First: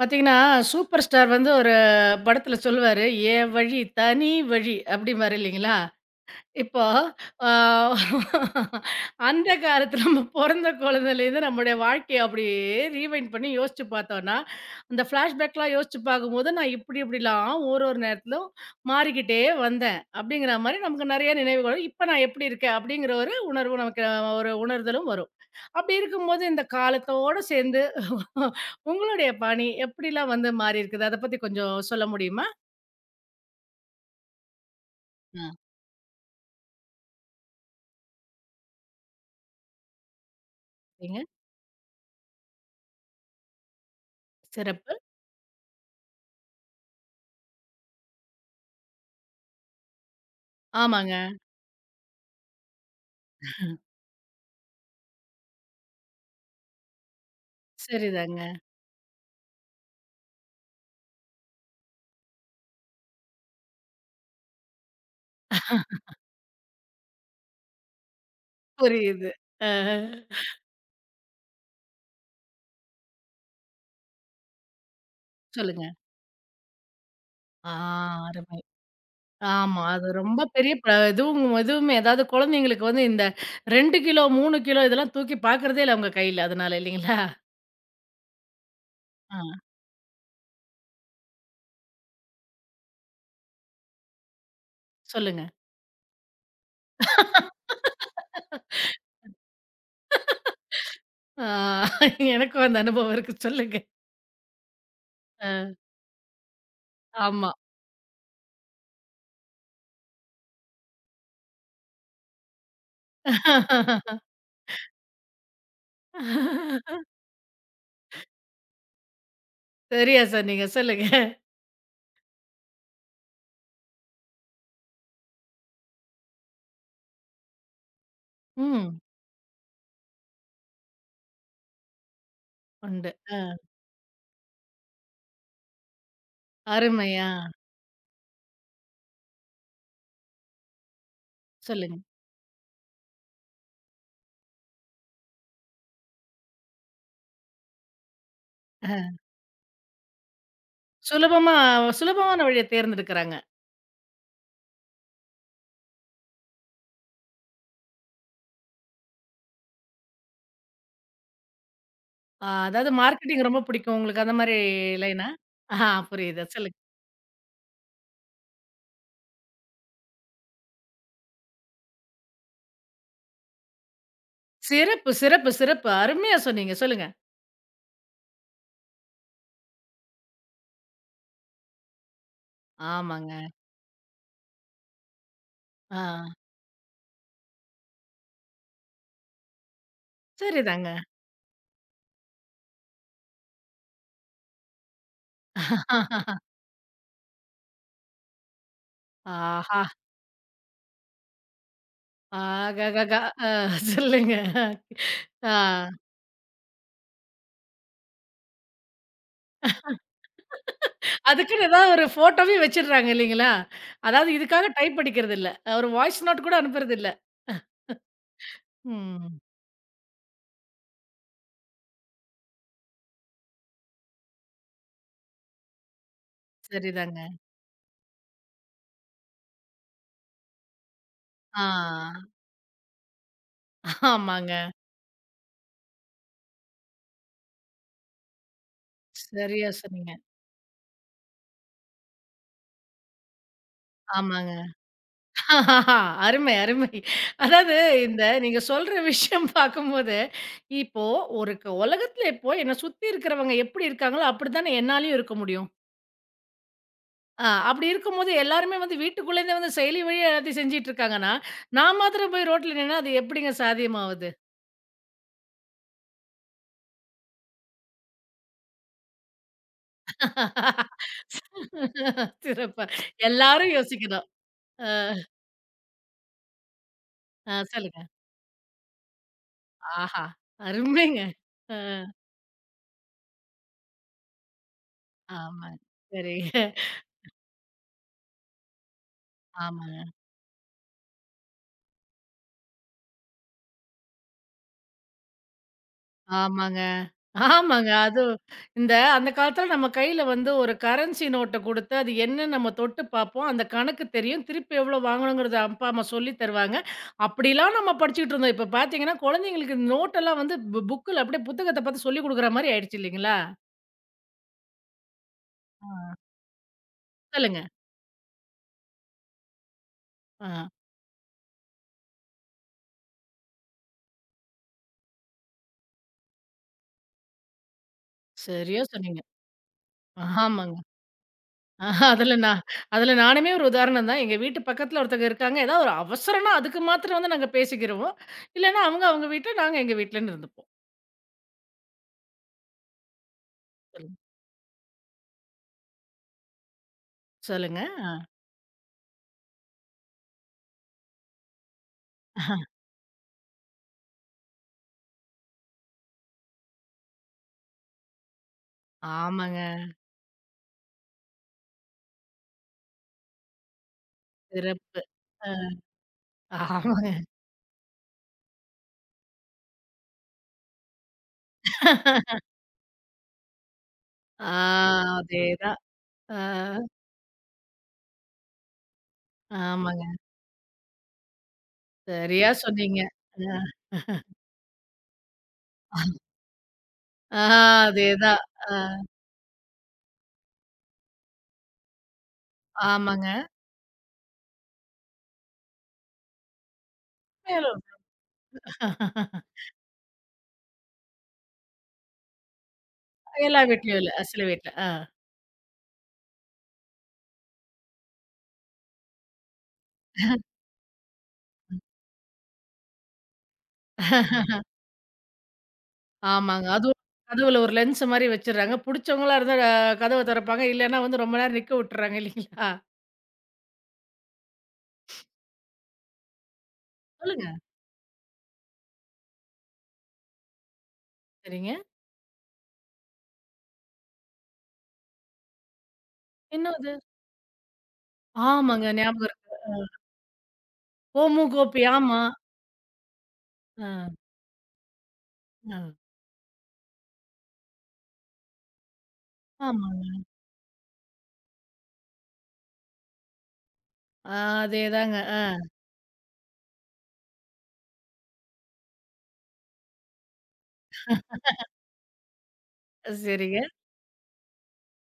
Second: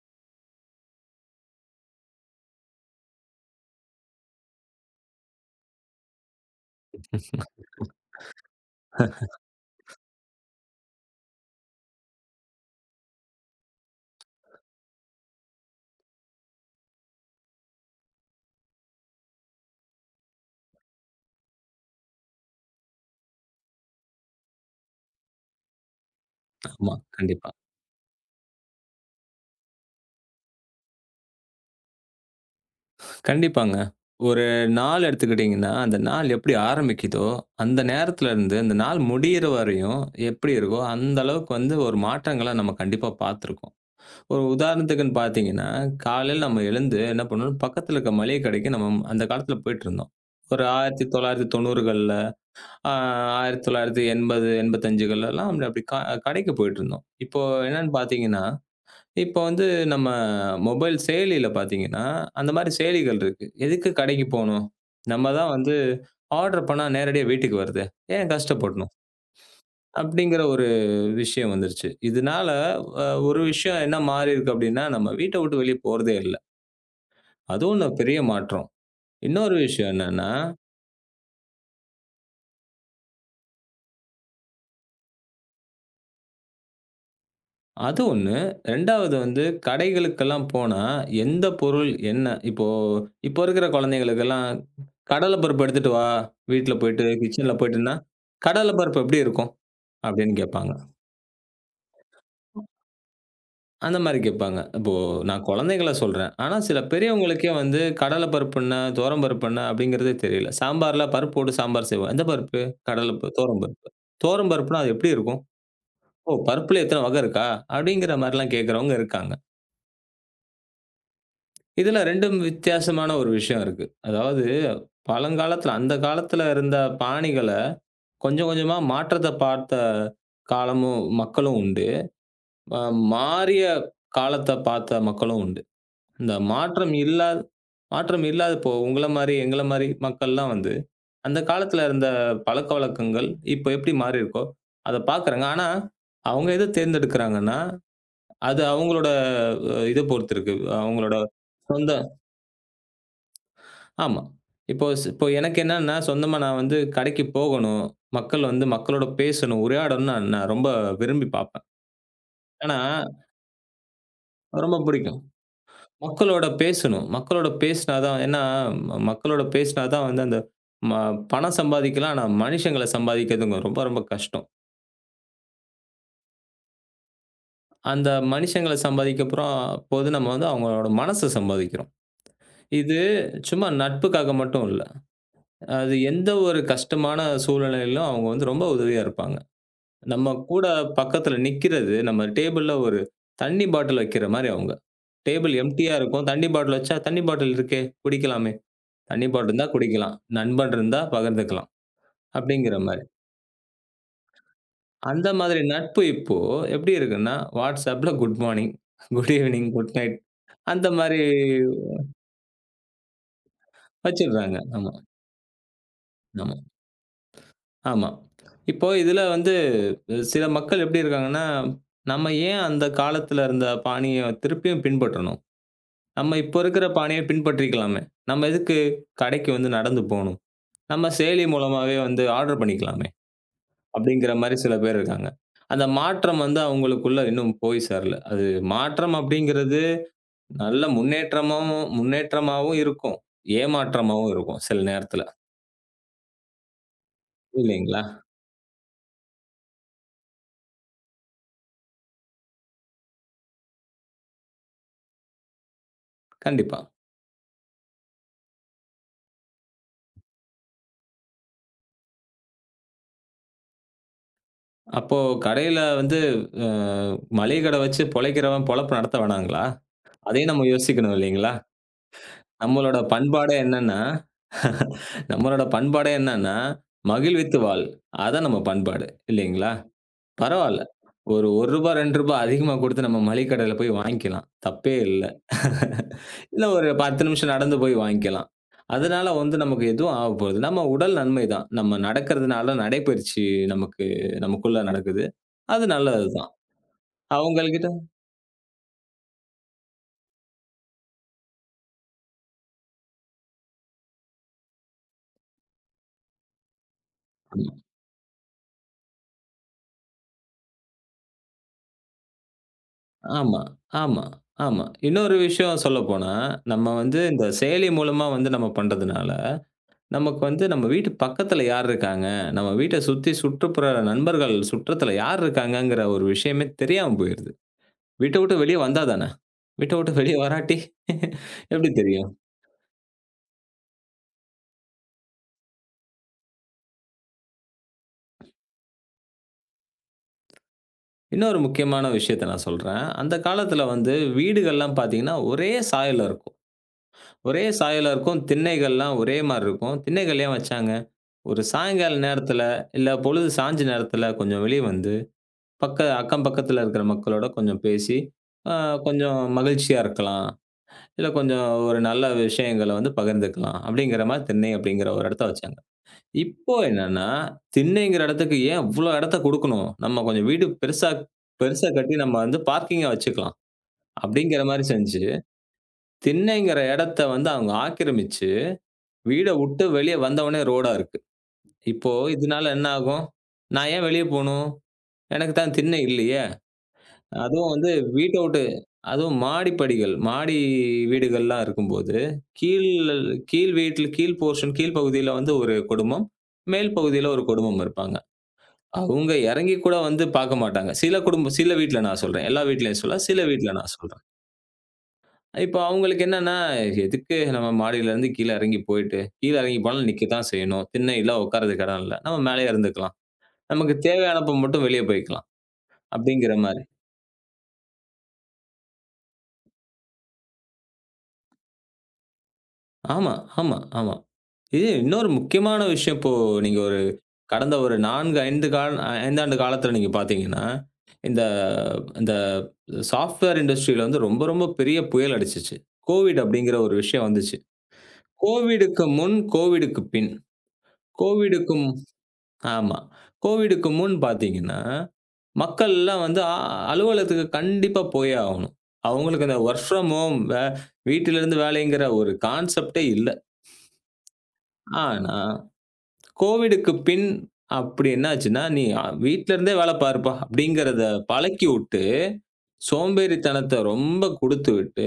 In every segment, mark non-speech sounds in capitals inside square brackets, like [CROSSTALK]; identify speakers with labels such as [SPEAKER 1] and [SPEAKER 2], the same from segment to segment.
[SPEAKER 1] பார்த்தீங்கன்னா, super star வந்து ஒரு படத்துல சொல்லுவாரு, "என் வழி தனி வழி" அப்படிம்பாரு இல்லைங்களா? இப்போ ஆ, அந்த காலத்துல நம்ம பொறந்த குழந்தையிலேருந்து நம்முடைய வாழ்க்கைய அப்படியே ரீவைண்ட் பண்ணி யோசிச்சு பார்த்தோன்னா, அந்த ஃப்ளாஷ்பேக்லாம் யோசிச்சு பார்க்கும்போது, "நான் இப்படி இப்படிலாம் ஒரு ஒரு நேரத்திலும் மாறிக்கிட்டே வந்தேன்" அப்படிங்கிற மாரி நமக்கு நெறைய நினைவுகள். "இப்ப நான் எப்படி இருக்கேன்?" அப்படிங்கிற ஒரு உணர்வு நமக்கு ஒரு உணர்தலும் வரும். அப்படி இருக்கும்போது இந்த
[SPEAKER 2] ஆமா.
[SPEAKER 1] காலத்தோட
[SPEAKER 2] கண்டிப்பா.
[SPEAKER 1] சேர்ந்து உங்களுடைய பணி எப்படிலாம் வந்து மாறி இருக்குது? அத பத்தி கொஞ்சம் சொல்ல முடியுமா?
[SPEAKER 2] கண்டிப்பாங்க. ஒரு நாள்
[SPEAKER 1] ஆ.
[SPEAKER 2] எடுத்துக்கிட்டீங்கன்னா, அந்த நாள் எப்படி ஆரம்பிக்குதோ, அந்த நேரத்துல இருந்து அந்த நாள் முடியிற வரையும் எப்படி இருக்கோ, அந்த
[SPEAKER 1] ஏங்க
[SPEAKER 2] அளவுக்கு வந்து ஒரு மாற்றங்கள நம்ம கண்டிப்பா பார்த்துருக்கோம். ஒரு
[SPEAKER 1] சிறப்பு.
[SPEAKER 2] உதாரணத்துக்குன்னு பார்த்தீங்கன்னா, காலையில நம்ம எழுந்து என்ன பண்ணணும், பக்கத்துல இருக்க மளிகை கடைக்கு நம்ம அந்த காலத்துல போயிட்டுருந்தோம். ஒரு
[SPEAKER 1] ஆமாங்க.
[SPEAKER 2] 1990கள்ல, அ 1980, 85கள்லலாம் அப்படி அப்படி கடைக்கு போயிட்டுருந்தோம். இப்போ என்னன்னு பார்த்தீங்கன்னா
[SPEAKER 1] சரிதாங்க.
[SPEAKER 2] இப்போ வந்து நம்ம மொபைல் செயலியில பார்த்தீங்கன்னா, அந்த மாரி செயலிகள் இருக்கு. எதுக்கு கடைக்கு போணும்? நம்ம தான் வந்து ஆர்டர் பண்ணா நேரடியா வீட்டுக்கு வருதே. ஏன் கஷ்டப்படணும்?
[SPEAKER 1] புரியுது. அஹ.
[SPEAKER 2] அப்படிங்கிற ஒரு விஷயம் வந்துருச்சு. இதனால ஒரு விஷயம் என்ன மாறியிருக்கு அப்படின்னா, நம்ம வீட்ட விட்டு வெளிய
[SPEAKER 1] சொல்லுங்க.
[SPEAKER 2] போறதே இல்ல. அது
[SPEAKER 1] ஆ
[SPEAKER 2] ஒண்ணு பெரிய
[SPEAKER 1] அருமை.
[SPEAKER 2] மாற்றம். இன்னொரு
[SPEAKER 1] ஆமா.
[SPEAKER 2] விஷயம்
[SPEAKER 1] அது
[SPEAKER 2] என்னன்னா
[SPEAKER 1] ரொம்ப பெரிய இதுவும் இதுவுமே அதாவது குழந்தைங்களுக்கு வந்து இந்த 2 கிலோ, 3 கிலோ இதெல்லாம் தூக்கி பார்க்கறதே இல்ல அவங்க கையில. அதனால இல்லைங்களா?
[SPEAKER 2] அது ஒண்ணு. 2வது
[SPEAKER 1] ஆ
[SPEAKER 2] வந்து கடைகளுக்கெல்லாம் போனா, எந்த பொருள் என்ன இப்போ இப்போ இருக்கிற குழந்தைகளுக்கெல்லாம் கடலை
[SPEAKER 1] சொல்லுங்க.
[SPEAKER 2] பருப்பு எடுத்துட்டு வா, வீட்ல போயிட்டு கிச்சன்ல போயிட்டுன்னா, கடலை பருப்பு எப்படி இருக்கும்? அப்படின்னு கேட்பாங்க.
[SPEAKER 1] ஆ எனக்கும் அந்த அனுபவம் இருக்கு. சொல்லுங்க.
[SPEAKER 2] அந்த மாரி கேட்பாங்க. இப்போ நான்
[SPEAKER 1] அ
[SPEAKER 2] குழந்தைகள சொல்றேன். ஆனா சில பெரியவங்களுக்கே
[SPEAKER 1] ஆமா.
[SPEAKER 2] வந்து கடலை பருப்பு என்ன? துவரம் பருப்பு என்ன? அப்படிங்கிறதே தெரியல. சாம்பார்ல பருப்பு போட்டு சாம்பார் செய்வோம். எந்த பருப்பு? கடலை பருப்பு, துவரம் பருப்பு. துவரம் பருப்புனா அது எப்படி இருக்கும்? ஓ! பருப்புல இத்தன வகை இருக்கா? அப்படிங்கிற மாரிலாம் கேட்கிறவங்க இருக்காங்க.
[SPEAKER 1] சரியா சொன்னீங்க. சொல்லுங்க.
[SPEAKER 2] இதுல 2ம் வித்தியாசமான ஒரு விஷயம் இருக்கு. அதாவது பழங்காலத்துல, அந்த காலத்துல இருந்த பாணிகள கொஞ்சம் கொஞ்சமா
[SPEAKER 1] ம்.
[SPEAKER 2] மாற்றத்த பார்த்த காலமும் மக்களும் உண்டு. அ
[SPEAKER 1] உண்டு. ஆ.
[SPEAKER 2] மாறிய காலத்த பார்த்த மக்களும் உண்டு. இந்த மாற்றம்
[SPEAKER 1] அருமை.
[SPEAKER 2] இல்லா
[SPEAKER 1] ஆ.
[SPEAKER 2] மாற்றம் இல்லாதப்போ உங்கள மாரி, எங்கள மாரி மக்கள்லாம் வந்து, அந்த காலத்துல
[SPEAKER 1] சொல்லுங்க.
[SPEAKER 2] இருந்த பழக்கவழக்கங்கள் இப்ப எப்படி மாறியிருக்கோ, அத பார்க்குறாங்க. ஆனா, அவங்க எத தேர்ந்தெடுக்கிறாங்கன்னா, அது
[SPEAKER 1] ஆ.
[SPEAKER 2] அவங்களோட இத பொறுத்து இருக்கு. அவங்களோட
[SPEAKER 1] சுலபமா
[SPEAKER 2] சொந்த
[SPEAKER 1] சுலபமான வழிய தேர்ந்தெடுக்குறாங்க.
[SPEAKER 2] ஆமா. இப்போ எனக்கு என்னன்னா, சொந்தமா நான் வந்து கடைக்கு போகணும். மக்கள் வந்து மக்களோட பேசணும், உரையாடணும்னு நான் நான் ரொம்ப விரும்பி பார்ப்பேன். ஏன்னா,
[SPEAKER 1] அதாவது மார்க்கெட்டிங் ரொம்ப பிடிக்கும் உங்களுக்கு அந்த மாரி
[SPEAKER 2] ரொம்ப பிடிக்கும்.
[SPEAKER 1] லைனா? ஆஹா புரியுது.
[SPEAKER 2] மக்களோட
[SPEAKER 1] சொல்லுங்க.
[SPEAKER 2] பேசணும். மக்களோட பேசினா தான் ஏன்னா, மக்களோட பேசினா தான் வந்து அந்த ம பணம் சம்பாதிக்கலாம். ஆனா, மனுஷங்கள சம்பாதிக்கிறதுங்க ரொம்ப ரொம்ப கஷ்டம்.
[SPEAKER 1] சிறப்பு, சிறப்பு, சிறப்பு. அருமையா சொன்னீங்க. சொல்லுங்க.
[SPEAKER 2] அந்த மனுஷங்கள சம்பாதிக்க அப்புறம் போது நம்ம வந்து அவங்களோட மனச சம்பாதிக்கிறோம். இது
[SPEAKER 1] ஆமாங்க.
[SPEAKER 2] சும்மா நட்புக்காக மட்டும் இல்ல. அது
[SPEAKER 1] ஆ.
[SPEAKER 2] எந்த ஒரு கஷ்டமான சூழ்நிலையிலும் அவங்க வந்து ரொம்ப உதவியா இருப்பாங்க. நம்ம கூட
[SPEAKER 1] சரிதாங்க.
[SPEAKER 2] பக்கத்துல நிக்கிறது, நம்ம டேபிள்ல ஒரு தண்ணீ பாட்டில் வைக்கிற மாரி அவுங்க. டேபிள் எம்ப்டியா இருக்கும். தண்ணீ பாட்டில் வச்சா, "தண்ணீ பாட்டில் இருக்கே, குடிக்கலாமே. தண்ணீ பாட்டில் இருந்தா
[SPEAKER 1] ஆஹா!
[SPEAKER 2] குடிக்கலாம். நண்பன் இருந்தா பகிர்ந்துக்கலாம்." அப்படிங்கிற மாரி.
[SPEAKER 1] ஆகககா! அ சொல்லுங்க.
[SPEAKER 2] அந்த
[SPEAKER 1] ஆ.
[SPEAKER 2] மாதிரி நட்பு இப்போ எப்படி இருக்குன்னா, WhatsAppல good morning, good evening, good night அந்த மாரி
[SPEAKER 1] அதுக்குன்னு ஏதாவது ஒரு ஃபோட்டோவே வச்சுடுறாங்க இல்லைங்களா? அதாவது
[SPEAKER 2] வச்சுடுறாங்க.
[SPEAKER 1] இதுக்காக
[SPEAKER 2] ஆமா,
[SPEAKER 1] டைப் அடிக்கிறதில்ல. ஒரு வாய்ஸ் நோட்
[SPEAKER 2] ஆமா,
[SPEAKER 1] கூட அனுப்புறதில்ல.
[SPEAKER 2] ஆமா. இப்போ இதுல
[SPEAKER 1] ம்.
[SPEAKER 2] வந்து சில மக்கள் எப்படி இருக்காங்கன்னா, நம்ம ஏன் அந்த காலத்துல இருந்த பாணிய திருப்பியும் பின்பற்றணும்? நம்ம இப்போ இருக்கிற பாணிய
[SPEAKER 1] சரிதாங்க.
[SPEAKER 2] பின்பற்றிக்கலாமே! நம்ம எதுக்கு கடைக்கு வந்து நடந்து போணும்? நம்ம செயலி
[SPEAKER 1] ஆ.
[SPEAKER 2] மூலமாவே வந்து ஆர்டர் பண்ணிக்கலாமே! அப்படிங்கிற
[SPEAKER 1] ஆமாங்க.
[SPEAKER 2] மாரி சில பேர் இருக்காங்க. அந்த மாற்றம் வந்து அவங்களுக்குள்ள இன்னும் போய் சேரல. அது மாற்றம்
[SPEAKER 1] சரியா
[SPEAKER 2] அப்படிங்கிறது
[SPEAKER 1] சொன்னீங்க.
[SPEAKER 2] நல்ல முன்னேற்றமாவும் முன்னேற்றமாவும் இருக்கும். ஏமாற்றமாவும்
[SPEAKER 1] ஆமாங்க.
[SPEAKER 2] இருக்கும் சில நேரத்தில.
[SPEAKER 1] [LAUGHS] அருமை, அருமை. அதாவது
[SPEAKER 2] இல்லைங்களா?
[SPEAKER 1] இந்த நீங்க சொல்ற விஷயம் பார்க்கும்போது, இப்போ ஒரு உலகத்துல இப்போ என்ன சுத்தி இருக்கிறவங்க எப்படி இருக்காங்களோ, அப்படித்தானே என்னாலயும் இருக்க முடியும்.
[SPEAKER 2] கண்டிப்பா.
[SPEAKER 1] அப்படி இருக்கும்போது எல்லாருமே வந்து வீட்டுக்குள்ளேருந்தே வந்து செயலி வழியா எல்லாத்தையும் செஞ்சுட்டு இருக்காங்கன்னா, நான் மாத்திரம் போய் ரோட்ல நின்னா அது எப்படிங்க சாத்தியமாவது?
[SPEAKER 2] அப்போ கடையில வந்து அ மளிகை கடை வச்சு பொழைக்கிறவன் பொழப்பு நடத்த வேணாங்களா? அதையும் நம்ம
[SPEAKER 1] [LAUGHS]
[SPEAKER 2] யோசிக்கணும் இல்லைங்களா?
[SPEAKER 1] சிறப்பா.
[SPEAKER 2] நம்மளோட பண்பாடே
[SPEAKER 1] எல்லாரும்
[SPEAKER 2] என்னன்னா,
[SPEAKER 1] யோசிக்கணும். அ,
[SPEAKER 2] [LAUGHS] நம்மளோட பண்பாடே என்னன்னா, மகிழ்வித்து வாழ்.
[SPEAKER 1] சொல்லுங்க.
[SPEAKER 2] அதான் நம்ம பண்பாடு. இல்லைங்களா?
[SPEAKER 1] ஆஹா!
[SPEAKER 2] பரவால்ல.
[SPEAKER 1] அருமைங்க.
[SPEAKER 2] ஒரு ரூ. 1
[SPEAKER 1] அ
[SPEAKER 2] ரூ. 2 அதிகமா குடுத்து நம்ம மளிகை கடையில போய் வாங்கிக்கலாம். தப்பே இல்ல. இல்ல
[SPEAKER 1] ஆமாங்க. சரிங்க.
[SPEAKER 2] [LAUGHS] ஒரு 10 நிமிஷம் நடந்து போய் வாங்கிக்கலாம். அதனால வந்து நமக்கு
[SPEAKER 1] ஆமா.
[SPEAKER 2] எதுவும் ஆகப்போறது நம்ம உடல் நன்மை தான். நம்ம நடக்கிறதுனால நடைப்பயிற்சி நமக்கு நமக்குள்ள நடக்குது. அது நல்லது தான்.
[SPEAKER 1] ஆமாங்க.
[SPEAKER 2] அவங்கள்கிட்ட
[SPEAKER 1] ஆமாங்க. அதுவும் இந்த அந்த காலத்துல நம்ம கையில வந்து ஒரு கரன்சி நோட்ட குடுத்து, அது என்னன்னு நம்ம தொட்டு பார்ப்போம். அந்த கணக்கு தெரியும். திருப்பி எவ்வளோ வாங்கணுங்கிறத அப்பா, அம்மா சொல்லி தருவாங்க. அப்படிலாம் நம்ம படிச்சுக்கிட்டு இருந்தோம். இப்ப பார்த்தீங்கன்னா, குழந்தைங்களுக்கு நோட்டெல்லாம் வந்து புக்குல அப்படியே புத்தகத்த பார்த்து சொல்லிக் குடுக்குற மாரி ஆயிடுச்சு இல்லைங்களா?
[SPEAKER 2] ஆமா, ஆமா, ஆமா. இன்னொரு விஷயம்
[SPEAKER 1] ஆ.
[SPEAKER 2] சொல்லப்போனா, நம்ம வந்து இந்த
[SPEAKER 1] சொல்லுங்க.
[SPEAKER 2] செயலி மூலமா வந்து நம்ம பண்றதுனால, நமக்கு
[SPEAKER 1] ஆ.
[SPEAKER 2] வந்து நம்ம வீட்டு பக்கத்துல யார் இருக்காங்க? நம்ம வீட்ட சுத்தி சுற்றுப்புற நண்பர்கள் சுற்றத்துல யார் இருக்காங்கங்கிற ஒரு விஷயமே தெரியாம போயிருது. வீட்ட விட்டு வெளிய
[SPEAKER 1] சரியா
[SPEAKER 2] வந்தா
[SPEAKER 1] சொன்னீங்க.
[SPEAKER 2] தானே! வீட்ட விட்டு வெளிய
[SPEAKER 1] ஆமாங்க.
[SPEAKER 2] வராட்டி எப்படி
[SPEAKER 1] ஆஹா,
[SPEAKER 2] தெரியும்?
[SPEAKER 1] அதுல நானுமே ஒரு உதாரணம் தான். எங்க வீட்டு பக்கத்துல ஒருத்தங்க இருக்காங்க. ஏதாவது ஒரு அவசரம்னா அதுக்கு மாத்திரம் வந்து நாங்க பேசிக்கிருவோம். இல்லன்னா அவங்க அவங்க வீட்ல, நாங்க எங்க வீட்லன்னு இருந்துப்போம்.
[SPEAKER 2] இன்னொரு முக்கியமான விஷயத்த நான் சொல்றேன். அந்த காலத்துல வந்து வீடுகள்லாம் பார்த்தீங்கன்னா, ஒரே சாயல்ல இருக்கும். ஒரே
[SPEAKER 1] சொல்லுங்க.
[SPEAKER 2] சாயல்ல
[SPEAKER 1] அ.
[SPEAKER 2] இருக்கும். திண்ணைகள்லாம் ஒரே மாரி இருக்கும். திண்ணைகள் ஏன் வச்சாங்க? ஒரு சாயங்கால நேரத்தில, இல்ல பொழுது சாய்ஞ்ச நேரத்தில கொஞ்சம் வெளிய வந்து, அக்கம் பக்கத்தில இருக்கிற மக்களோட கொஞ்சம் பேசி, அ கொஞ்சம்
[SPEAKER 1] ஆமாங்க.
[SPEAKER 2] மகிழ்ச்சியா இருக்கலாம். இல்ல கொஞ்சம் ஒரு நல்ல விஷயங்கள வந்து பகிர்ந்துக்கலாம். அப்படிங்கிற மாரி திண்ணை
[SPEAKER 1] சிறப்பு.
[SPEAKER 2] அப்படிங்கிற ஒரு இடத்த
[SPEAKER 1] அ
[SPEAKER 2] வச்சாங்க. இப்போ
[SPEAKER 1] ஆமாங்க.
[SPEAKER 2] என்னன்னா, திண்ணைங்கிற இடத்துக்கு ஏன் இவ்வளோ இடத்த குடுக்கணும்? நம்ம கொஞ்சம் வீடு பெருசா பெருசா கட்டி நம்ம வந்து பார்க்கிங்கா வச்சுக்கலாம்.
[SPEAKER 1] ஆ
[SPEAKER 2] அப்படிங்கிற மாரி செஞ்சு,
[SPEAKER 1] அதேதான். ஆ
[SPEAKER 2] திண்ணைங்கிற இடத்த வந்து அவங்க ஆக்கிரமிச்சு, வீட வுட்டு
[SPEAKER 1] ஆமாங்க.
[SPEAKER 2] வெளிய வந்த உடனே ரோடா இருக்கு. இப்போ
[SPEAKER 1] சரியா
[SPEAKER 2] இதனால என்ன
[SPEAKER 1] சொன்னீங்க.
[SPEAKER 2] ஆகும்?
[SPEAKER 1] அ
[SPEAKER 2] நான் ஏன் வெளிய போணும்? எனக்கு தான் திண்ணை இல்லையே!
[SPEAKER 1] ஆ
[SPEAKER 2] அதுவும் வந்து வீட்ட
[SPEAKER 1] அதேதான்.
[SPEAKER 2] விட்டு
[SPEAKER 1] அ
[SPEAKER 2] அதுவும் மாடி படிகள், மாடி வீடுகள்லாம் இருக்கும்போது, கீழ்
[SPEAKER 1] ஆமாங்க.
[SPEAKER 2] கீழ் வீட்ல கீழ் போர்ஷன் கீழ் பகுதியில வந்து ஒரு குடும்பம், மேல் பகுதியில ஒரு குடும்பம்
[SPEAKER 1] மேலும்
[SPEAKER 2] இருப்பாங்க. அவுங்க எறங்கி கூட வந்து பாக்க மாட்டாங்க. சில வீட்ல நான் சொல்றேன். எல்லா வீட்லயும் சொல்லல, சில
[SPEAKER 1] எல்லா
[SPEAKER 2] வீட்ல நான்
[SPEAKER 1] வீட்லயும் இல்ல.
[SPEAKER 2] சொல்றேன்.
[SPEAKER 1] சில வீட்ல. ஆ.
[SPEAKER 2] இப்போ அவுங்களுக்கு என்னன்னா, எதுக்கு நம்ம மாடியிலருந்து கீழ எறங்கி போயிட்டு, கீழ எறங்கி போனா நிக்க தான் செய்யணும். திண்ணையில உட்கார்றதுக்கு இடம் இல்ல. நம்ம மேலயே இருந்துக்கலாம். நமக்கு தேவையானப்ப மட்டும் வெளிய போய்க்கலாம். அப்படிங்கிற
[SPEAKER 1] ஆமாங்க.
[SPEAKER 2] மாரி.
[SPEAKER 1] அதுவும் கதவுல ஒரு லென்ஸ் மாரி வச்சுடுறாங்க. புடிச்சவங்களா இருந்தா கதவ தொறப்பாங்க. இல்லன்னா வந்து ரொம்ப நேரம் நிக்க விட்டுறாங்க இல்லீங்களா?
[SPEAKER 2] ஆமா, ஆமா, ஆமா. இது இன்னொரு முக்கியமான விஷயம் இப்போ நீங்க ஒரு
[SPEAKER 1] சொல்லுங்க.
[SPEAKER 2] கடந்த ஒரு 4, 5 ஆண்டு காலத்துல நீங்க பார்த்தீங்கன்னா, இந்த
[SPEAKER 1] சரிங்க.
[SPEAKER 2] இந்த சாஃப்ட்வேர் இண்டஸ்ட்ரியில வந்து ரொம்ப ரொம்ப பெரிய புயல் அடிச்சுச்சு. கோவிட் அப்படிங்கிற
[SPEAKER 1] என்னது?
[SPEAKER 2] ஒரு விஷயம் வந்துச்சு.
[SPEAKER 1] ஆமாங்க.
[SPEAKER 2] கோவிடுக்கு
[SPEAKER 1] ஞாபகம்
[SPEAKER 2] முன்,
[SPEAKER 1] இருக்கு.
[SPEAKER 2] கோவிடுக்கு பின்.
[SPEAKER 1] ஓமு கோபி
[SPEAKER 2] கோவிடுக்கும்
[SPEAKER 1] ஆமா.
[SPEAKER 2] ஆமா. கோவிடுக்கு
[SPEAKER 1] அ,
[SPEAKER 2] முன் பார்த்தீங்கன்னா,
[SPEAKER 1] அ.
[SPEAKER 2] மக்கள்லாம் வந்து அலுவலகத்துக்கு கண்டிப்பா போயே ஆகணும். அவங்களுக்கு அந்த வொர்க்
[SPEAKER 1] ஆமாங்க.
[SPEAKER 2] ஃப்ரம் ஹோம் வீட்டிலிருந்து வேலைங்கிற ஒரு கான்செப்ட்டே இல்ல.
[SPEAKER 1] ஆ அதேதாங்க.
[SPEAKER 2] ஆனா
[SPEAKER 1] ஆ
[SPEAKER 2] கோவிடுக்கு பின் அப்படி என்ன ஆச்சுன்னா, "நீ வீட்ல இருந்தே வேலை பாருப்பா" அப்படிங்கிறத பழக்கி வுட்டு,
[SPEAKER 1] சரிங்க.
[SPEAKER 2] சோம்பேறித்தனத்த ரொம்ப குடுத்து விட்டு,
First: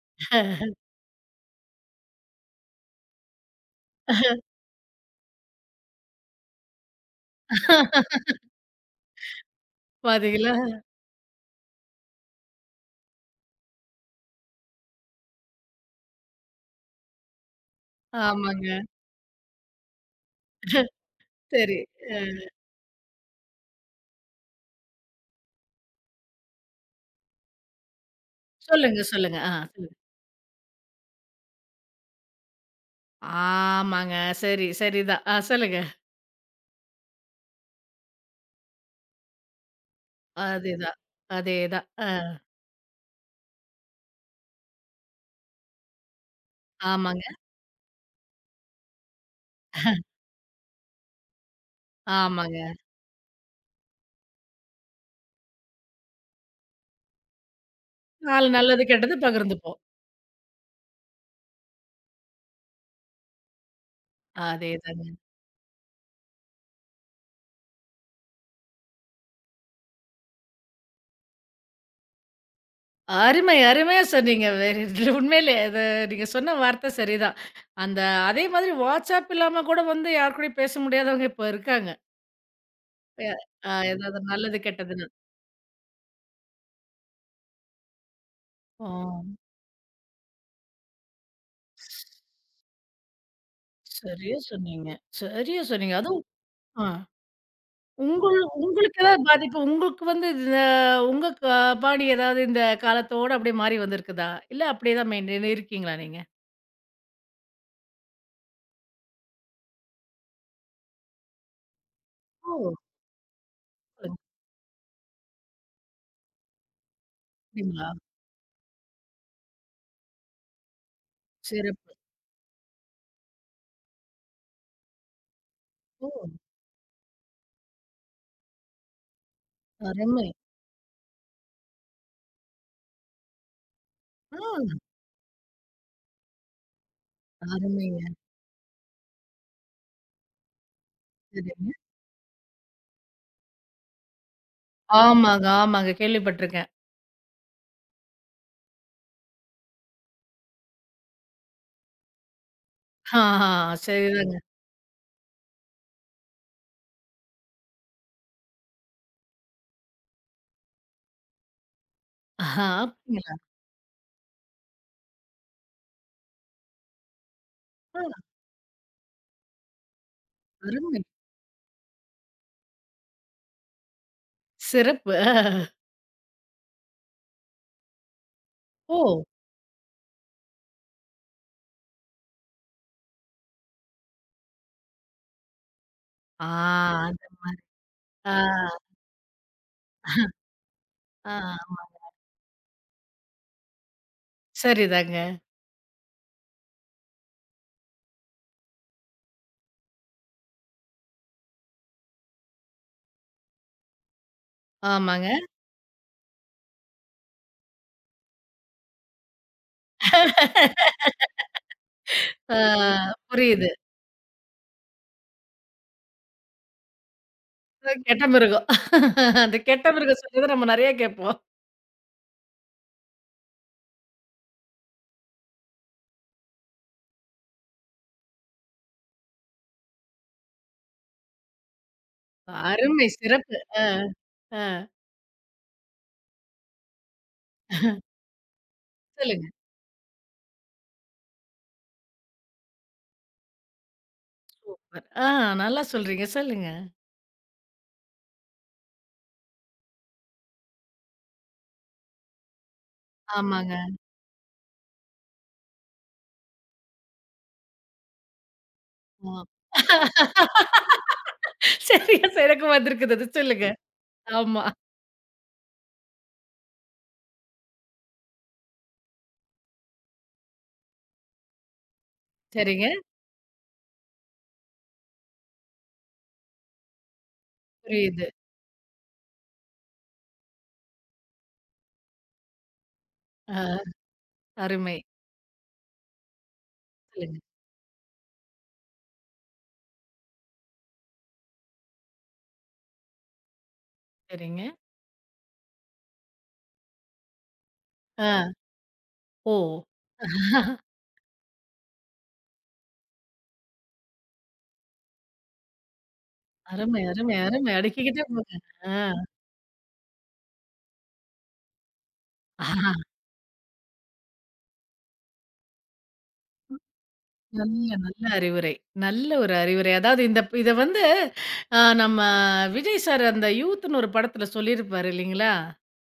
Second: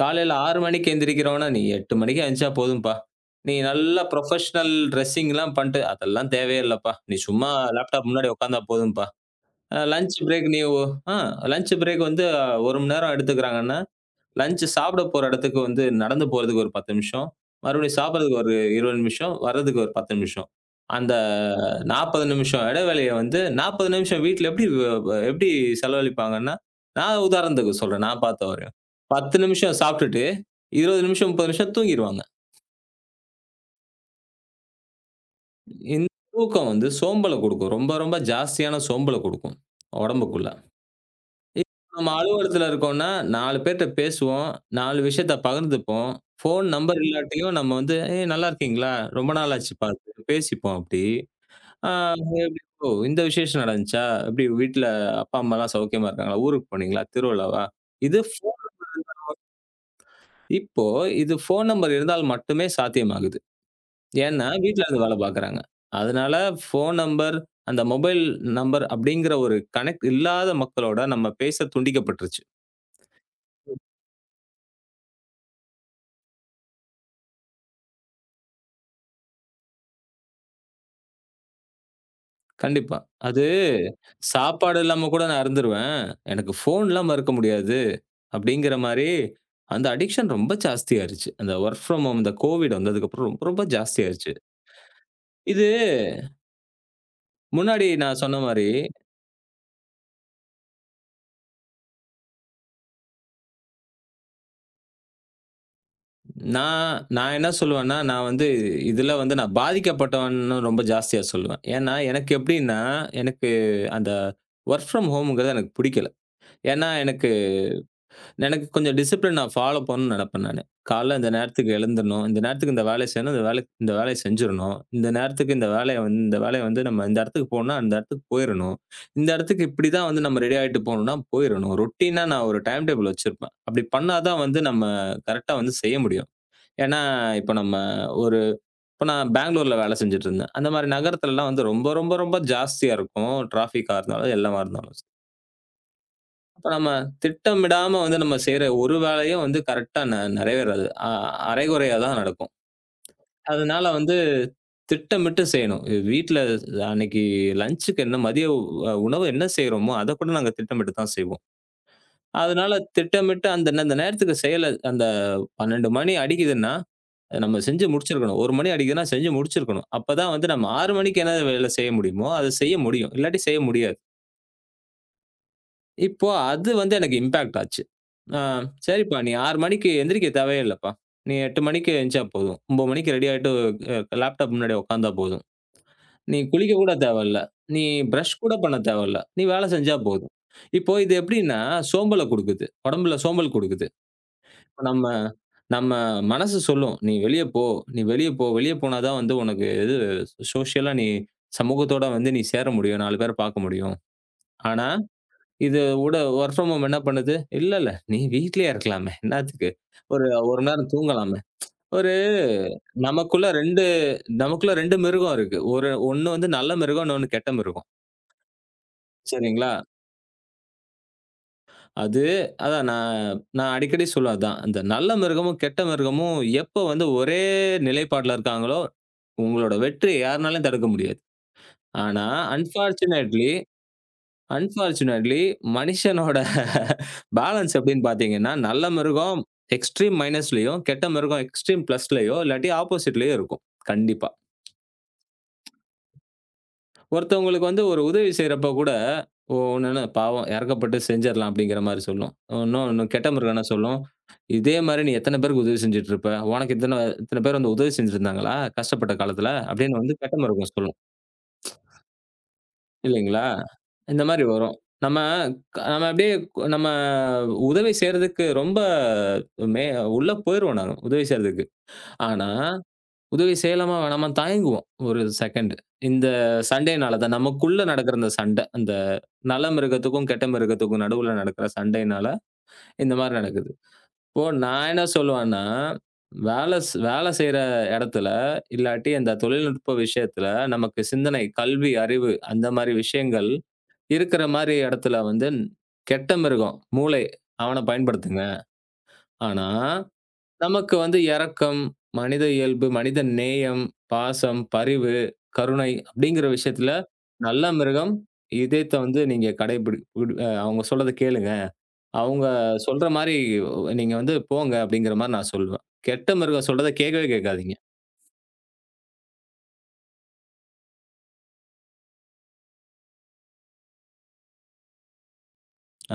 [SPEAKER 2] காலையில 6 மணிக்கு எந்திரிக்கிறவன, "நீ 8 மணிக்கு எந்திரிச்சா போதும்பா. நீ நல்லா ப்ரொஃபஷனல் ட்ரெஸ்ஸிங்லாம் பண்ட்டு, அதெல்லாம் தேவையே இல்லப்பா. நீ சும்மா லேப்டாப் முன்னாடி உட்காந்தா போதும்பா. லஞ்ச் பிரேக்
[SPEAKER 1] பாத்தீங்களா?
[SPEAKER 2] நீ ஒ" ஆ லஞ்ச் பிரேக் வந்து 1 மணி நேரம் எடுத்துக்கிறாங்கன்னா, லஞ்ச் சாப்பிட போற இடத்துக்கு வந்து நடந்து போறதுக்கு ஒரு 10 நிமிஷம். மறுபடியும் சாப்பிடுறதுக்கு ஒரு
[SPEAKER 1] ஆமாங்க.
[SPEAKER 2] 20 நிமிஷம். வர்றதுக்கு ஒரு 10 நிமிஷம். அந்த
[SPEAKER 1] சரி. அ
[SPEAKER 2] 40 நிமிஷம் இடைவேளைய வந்து 40 நிமிஷம் வீட்ல எப்படி வ வ எப்படி செலவழிப்பாங்கன்னா, நான் உதாரணத்துக்கு சொல்றேன். நான் பார்த்தவரையும்.
[SPEAKER 1] சொல்லுங்க,
[SPEAKER 2] 10
[SPEAKER 1] சொல்லுங்க. ஆ
[SPEAKER 2] நிமிஷம்
[SPEAKER 1] சொல்லுங்க.
[SPEAKER 2] சாப்பிட்டுட்டு 20 நிமிஷம், 30 நிமிஷம் தூங்கிருவாங்க.
[SPEAKER 1] ஆமாங்க. சரி, சரிதான். ஆ சொல்லுங்க.
[SPEAKER 2] இந்த தூக்கம் வந்து சோம்பல குடுக்கும். ரொம்ப ரொம்ப ஜாஸ்தியான சோம்பல குடுக்கும் உடம்புக்குள்ள.
[SPEAKER 1] அதேதான்,
[SPEAKER 2] இப்
[SPEAKER 1] அதேதான். அ
[SPEAKER 2] நம்ம அலுவலகத்துல இருக்கோம்னா, 4 பேர்ட்ட பேசுவோம். 4 விஷயத்த பகிர்ந்துப்போம். Phone number.
[SPEAKER 1] ஆமாங்க,
[SPEAKER 2] இல்லாட்டியும் நம்ம வந்து, "ஏய் நல்லா இருக்கீங்களா? ரொம்ப நாள் ஆச்சு பார்த்து." பேசிப்போம் அப்படி. ஆ எப்படி
[SPEAKER 1] ஆமாங்க.
[SPEAKER 2] "ஓ! இந்த விசேஷம் நடந்துச்சா? எப்படி வீட்ல அப்பா, அம்மாலாம் சௌக்கியமா இருக்காங்களா? ஊருக்கு போனீங்களா? திருவிழாவா?" இது
[SPEAKER 1] 4
[SPEAKER 2] ஃபோ
[SPEAKER 1] நல்லது, கெட்டது பகிர்ந்துப்போம்.
[SPEAKER 2] இப்போ இது ஃபோன் நம்பர் இருந்தால் மட்டுமே சாத்தியமாகுது. ஏன்னா, வீட்ல இருந்து
[SPEAKER 1] அதேதாங்க.
[SPEAKER 2] வேலை பார்க்குறாங்க. அதனால ஃபோன் நம்பர், அந்த மொபைல் நம்பர் அப்படிங்கிற ஒரு கனெக்ட் இல்லாத மக்களோட நம்ம பேச துண்டிக்கப்பட்டுருச்சு.
[SPEAKER 1] அருமை, அருமையா சொன்னீங்க. வேற இது உண்மையிலே அது நீங்க சொன்ன வார்த்தை சரிதான். அந்த அதே மாதிரி WhatsApp இல்லாம கூட வந்து யார் கூடயும் பேச முடியாதவங்க இப்ப இருக்காங்க.
[SPEAKER 2] கண்டிப்பா.
[SPEAKER 1] எ
[SPEAKER 2] அது
[SPEAKER 1] அ ஏதாவது நல்லது,
[SPEAKER 2] சாப்பாடு இல்லாம
[SPEAKER 1] கெட்டதுன்னு.
[SPEAKER 2] கூட நான் இருந்துருவேன். எனக்கு ஃபோன் இல்லாம இருக்க முடியாது. அப்படிங்கிற
[SPEAKER 1] ஆ.
[SPEAKER 2] மாரி அந்த அடிக்ஷன் ரொம்ப ஜாஸ்தியாயிருச்சு. அந்த வொர்க் ஃப்ரம் ஹோம் இந்த கோவிட் வந்ததுக்கப்புறம் ரொம்ப, ரொம்ப ஜாஸ்தியாயிருச்சு.
[SPEAKER 1] சரியா சொன்னீங்க, சரியா
[SPEAKER 2] இது
[SPEAKER 1] சொன்னீங்க. அதுவும் ஆ.
[SPEAKER 2] முன்னாடி நான் சொன்ன
[SPEAKER 1] உங்கள்
[SPEAKER 2] மாரி,
[SPEAKER 1] உங்களுக்கு ஏதாவது பாதிப்பு உங்களுக்கு வந்து இந்த உங்க பாணி ஏதாவது இந்த காலத்தோட அப்படியே மாறி வந்திருக்குதா? இல்ல அப்படியே தான் மெயின்டெய்ன் இருக்கீங்களா நீங்க?
[SPEAKER 2] நான் நான் என்ன சொல்லுவேன்னா, நான் வந்து இதில வந்து நான் பாதிக்கப்பட்டவன்னு ரொம்ப ஜாஸ்தியா சொல்லுவேன். ஏன்னா, எனக்கு
[SPEAKER 1] ஓ!
[SPEAKER 2] எப்படின்னா, எனக்கு அந்த
[SPEAKER 1] சொல்லுங்க.
[SPEAKER 2] வொர்க் ஃப்ரம் ஹோம்ங்கிறது எனக்கு பிடிக்கல. ஏன்னா, எனக்கு
[SPEAKER 1] அப்படிங்களா?
[SPEAKER 2] எனக்கு கொஞ்சம் டிசிப்ளின் நான் ஃபாலோ பண்ணணும்னு நினைப்பேன் நானு. காலைல இந்த நேரத்துக்கு
[SPEAKER 1] சிறப்பு.
[SPEAKER 2] எழுந்துரணும். இந்த நேரத்துக்கு இந்த வேலைய செய்யணும். இந்த வேலைய செஞ்சிரணும். இந்த நேரத்துக்கு
[SPEAKER 1] ஓ!
[SPEAKER 2] இந்த வேலைய வந்து நம்ம இந்த இடத்துக்கு போணும்னா, அந்த இடத்துக்கு போயிரணும். இந்த இடத்துக்கு இப்படி தான் வந்து
[SPEAKER 1] அருமை.
[SPEAKER 2] நம்ம ரெடி ஆயிட்டு போணும்னா போயிரணும். ரொட்டீனா நான் ஒரு டைம் டேபிள் வச்சிருப்பேன். அப்படி பண்ணா தான் வந்து
[SPEAKER 1] ஆ
[SPEAKER 2] நம்ம கரெக்ட்டா வந்து செய்ய முடியும். ஏன்னா, இப்ப நம்ம
[SPEAKER 1] அருமைங்க.
[SPEAKER 2] ஒரு இப்ப நான் பெங்களூர்ல வேலை செஞ்சுட்டு இருந்தேன். அந்த மாரி நகரத்துலலாம் வந்து
[SPEAKER 1] சரிங்க.
[SPEAKER 2] ரொம்ப ரொம்ப ரொம்ப ஜாஸ்தியா இருக்கும். டிராஃபிக்கா இருந்தாலும், எல்லாமா இருந்தாலும்.
[SPEAKER 1] ஆமாங்க, ஆமாங்க.
[SPEAKER 2] இப்ப
[SPEAKER 1] கேள்விப்பட்டுருக்கேன்.
[SPEAKER 2] நம்ம திட்டமிடாம வந்து நம்ம செய்ற ஒரு வேலையும் வந்து கரெக்ட்டா நிறைவேறாது. அரைகுறையா தான் நடக்கும்.
[SPEAKER 1] ஆஹா
[SPEAKER 2] அதனால வந்து
[SPEAKER 1] சரிதாங்க.
[SPEAKER 2] திட்டமிட்டு செய்யணும். இது வீட்ல அன்னைக்கு லஞ்சுக்கு என்ன மதிய உணவு என்ன செய்றோமோ, அத கூட நாங்க திட்டமிட்டு தான் செய்வோம்.
[SPEAKER 1] ஆஹா
[SPEAKER 2] அதனால
[SPEAKER 1] அப்படிங்களா?
[SPEAKER 2] திட்டமிட்டு அந்த நேரத்துக்கு செய்யல அந்த 12 மணி அடிக்குதுன்னா, அத நம்ம செஞ்சு
[SPEAKER 1] ஆ
[SPEAKER 2] முடிச்சிருக்கணும். 1 மணி அடிக்குதுன்னா செஞ்சு முடிச்சிருக்கணும். அப்பதான் வந்து நம்ம 6
[SPEAKER 1] அருமை.
[SPEAKER 2] மணிக்கு என்ன வேலை செய்ய முடியுமோ, அத செய்ய முடியும். இல்லாட்டி செய்ய முடியாது.
[SPEAKER 1] சிறப்பு.
[SPEAKER 2] இப்போ அது வந்து எனக்கு இம்பாக்ட் ஆச்சு. ஆ சரிப்பா
[SPEAKER 1] ஓ!
[SPEAKER 2] நீ 6 மணிக்கு எந்திரிக்க தேவையே இல்லப்பா. நீ 8 மணிக்கு எந்திச்சா போதும். 9 மணிக்கு ரெடி ஆயிட்டு லேப்டாப் முன்னாடி உட்கார்ந்தா போதும். நீ
[SPEAKER 1] ஆ
[SPEAKER 2] குளிக்க கூட
[SPEAKER 1] அது
[SPEAKER 2] தேவையில்ல. நீ பிரஷ்
[SPEAKER 1] ஆ
[SPEAKER 2] கூட பண்ண தேவையில்ல. நீ வேலை செஞ்சா போதும். இப்போ இது
[SPEAKER 1] ஆ
[SPEAKER 2] எப்படின்னா,
[SPEAKER 1] ஆமா.
[SPEAKER 2] சோம்பல குடுக்குது. உடம்புல சோம்பல் குடுக்குது. இப்ப நம்ம
[SPEAKER 1] சரிதாங்க.
[SPEAKER 2] நம்ம மனசு சொல்லும். "நீ வெளிய போ, நீ வெளிய போ. வெளிய போனா தான் வந்து உனக்கு இது சோஷியலா நீ சமூகத்தோட வந்து நீ சேர முடியும். 4 பேர பார்க்க முடியும்." ஆனா
[SPEAKER 1] ஆமாங்க.
[SPEAKER 2] இது உட வொர்க் ஃப்ரம் ஹோம் என்ன பண்ணுது? இல்ல, இல்ல. நீ வீட்லயே இருக்கலாமே! என்னாத்துக்கு? ஒரு 1 மணி நேரம் தூங்கலாமே! ஒரு
[SPEAKER 1] ஆ
[SPEAKER 2] நமக்குள்ள
[SPEAKER 1] புரியுது.
[SPEAKER 2] 2 நமக்குள்ள 2 மிருகம் இருக்கு. ஒண்ணு வந்து நல்ல மிருகம், இன்னொன்னு கெட்ட மிருகம்.
[SPEAKER 1] அ கெட்ட மிருகம். அந்த
[SPEAKER 2] சரிங்களா?
[SPEAKER 1] கெட்ட மிருகம் சொன்னத நம்ம நெறைய கேட்போம்.
[SPEAKER 2] அது அதான் நான் நான் அடிக்கடி சொல்லுவேன் அதான். அந்த நல்ல மிருகமும், கெட்ட மிருகமும் எப்போ வந்து ஒரே நிலைப்பாட்டுல இருக்காங்களோ, உங்களோட வெற்றிய யாருனாலயும் தடுக்க முடியாது. ஆனா,
[SPEAKER 1] அருமை!
[SPEAKER 2] அன்பார்ச்சுனேட்லி
[SPEAKER 1] சிறப்பு. அ, அ.
[SPEAKER 2] அன்பார்ச்சுனேட்லி மனிஷனோட பேலன்ஸ் [LAUGHS] எப்படின்னு பார்த்தீங்கன்னா, நல்ல மிருகம்
[SPEAKER 1] சொல்லுங்க.
[SPEAKER 2] எக்ஸ்ட்ரீம் மைனஸ்லயும், கெட்ட மிருகம் எக்ஸ்ட்ரீம் பிளஸ்லயோ, இல்லாட்டி ஆப்போசிட்லயோ இருக்கும். கண்டிப்பா.
[SPEAKER 1] ஆ நல்லா சொல்றீங்க. சொல்லுங்க.
[SPEAKER 2] ஒருத்தவங்களுக்கு வந்து ஒரு உதவி செய்றப்ப கூட, "ஓ! உடனே பாவம் இறக்கப்பட்டு செஞ்சிரலாம்" அப்படிங்கிற மாரி சொல்லும். இன்னும் இன்னும் கெட்ட மிருகம் என்ன
[SPEAKER 1] ஆமாங்க.
[SPEAKER 2] சொல்லும், "இதே மாரி நீ எத்தன பேருக்கு உதவி செஞ்சுட்டு இருப்ப? உனக்கு இத்தன இத்தன பேர் வந்து உதவி செஞ்சிருந்தாங்களா? கஷ்டப்பட்ட
[SPEAKER 1] ஆமா.
[SPEAKER 2] காலத்துல" அப்படின்னு வந்து கெட்ட மிருகம் சொல்லும்.
[SPEAKER 1] சரியா எனக்கும் வந்திருக்குது அது.
[SPEAKER 2] இல்லைங்களா?
[SPEAKER 1] சொல்லுங்க.
[SPEAKER 2] இந்த மாரி
[SPEAKER 1] ஆமா.
[SPEAKER 2] வரும். நம்ம க நம்ம அப்படியே கு- நம்ம உதவி செய்றதுக்கு ரொம்ப மே உள்ள போயிருவோம் நாங்க உதவி செய்றதுக்கு. ஆனா,
[SPEAKER 1] சரிங்க.
[SPEAKER 2] உதவி செய்யலாமா வேணாமான்னு தயங்குவோம் ஒரு செகண்ட். இந்த சண்டையினால தான் நமக்குள்ள நடக்கிற
[SPEAKER 1] புரியுது.
[SPEAKER 2] இந்த சண்டை. அந்த நல்ல மிருகத்துக்கும், கெட்ட மிருகத்துக்கும் நடுவுல நடக்கிற சண்டையினால இந்த மாரி
[SPEAKER 1] ஆ
[SPEAKER 2] நடக்குது. இப்போ நான்
[SPEAKER 1] அருமை.
[SPEAKER 2] என்ன சொல்லுவேன்னா, வேலை
[SPEAKER 1] சொல்லுங்க.
[SPEAKER 2] செய்ற இடத்துல, இல்லாட்டி அந்த தொழில்நுட்ப விஷயத்துல நமக்கு சிந்தனை, கல்வி, அறிவு அந்த மாரி விஷயங்கள் இருக்கிற
[SPEAKER 1] சரிங்க.
[SPEAKER 2] மாரி இடத்துல வந்து கெட்ட மிருகம், மூளை அவன பயன்படுத்துங்க.
[SPEAKER 1] ஆ. ஓ!
[SPEAKER 2] ஆனா, நமக்கு வந்து இரக்கம், மனித இயல்பு, மனித நேயம், பாசம், பரிவு, கருணை அப்படிங்கிற விஷயத்துல
[SPEAKER 1] அருமை, அருமை,
[SPEAKER 2] நல்ல
[SPEAKER 1] அருமை.
[SPEAKER 2] மிருகம்
[SPEAKER 1] அடுக்கிக்கிட்டே போங்க. ஆ.
[SPEAKER 2] இதயத்த வந்து நீங்க கடைபிடி விடு அவங்க சொல்றத கேளுங்க. அவங்க
[SPEAKER 1] ஆஹா.
[SPEAKER 2] சொல்ற மாரி நீங்க வந்து போங்க அப்படிங்கிற மாரி நான் சொல்லுவேன். கெட்ட மிருகம் சொல்றத கேட்கவே கேட்காதீங்க.
[SPEAKER 1] நல்ல, நல்ல அறிவுரை. நல்ல ஒரு அறிவுரை. அதாவது இந்த இத வந்து நம்ம விஜய் சார் அந்த யூத்ன்னு ஒரு படத்துல சொல்லியிருப்பாரு இல்லைங்களா?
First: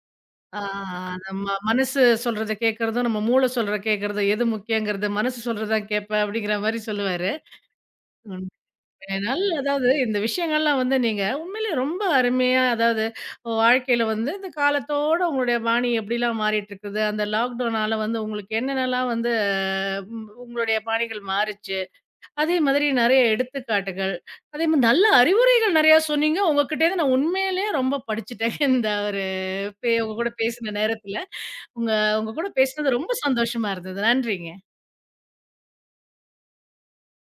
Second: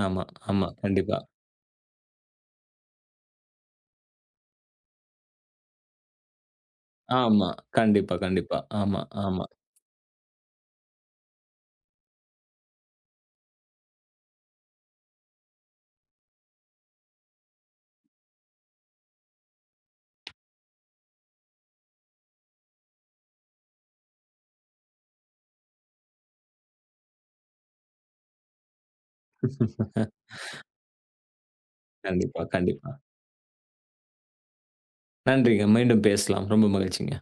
[SPEAKER 2] ஆமா,
[SPEAKER 1] ஆ
[SPEAKER 2] ஆமா. கண்டிப்பா.
[SPEAKER 1] நம்ம மனசு சொல்றத கேட்கறதும், நம்ம மூளை சொல்றத கேட்கறதும் எது முக்கியங்கிறது, மனசு சொல்றத தான் கேட்பேன் அப்படிங்கிற மாரி சொல்லுவாரு.
[SPEAKER 2] ஆமா. கண்டிப்பா,
[SPEAKER 1] உண்மையிலே
[SPEAKER 2] கண்டிப்பா. ஆமா, ஆமா.
[SPEAKER 1] நல்ல அதாவது இந்த விஷயங்கள்லாம் வந்து நீங்க உண்மையிலேயே ரொம்ப அருமையா அதாவது வாழ்க்கையில வந்து இந்த காலத்தோட உங்களுடைய பாணி எப்படிலாம் மாறிட்டு இருக்குது, அந்த லாக்டவுனால வந்து உங்களுக்கு என்னென்னலாம் வந்து ம் உங்களுடைய பாணிகள் மாறுச்சு. அதே மாதிரி நெறைய எடுத்துக்காட்டுகள், அதே மாரி நல்ல அறிவுரைகள் நெறையா சொன்னீங்க. உங்ககிட்டேருந்து நான் உண்மையிலேயே ரொம்ப படிச்சுட்டேன். [LAUGHS] இந்த ஒரு
[SPEAKER 2] [LAUGHS]
[SPEAKER 1] உங்க கூட பேசின நேரத்துல. உங்க உங்க
[SPEAKER 2] கண்டிப்பா,
[SPEAKER 1] கூட
[SPEAKER 2] கண்டிப்பா.
[SPEAKER 1] பேசினது ரொம்ப சந்தோஷமா இருந்தது. நன்றிங்க.
[SPEAKER 2] நன்றிங்க. மீண்டும் பேசலாம். ரொம்ப மகிழ்ச்சிங்க.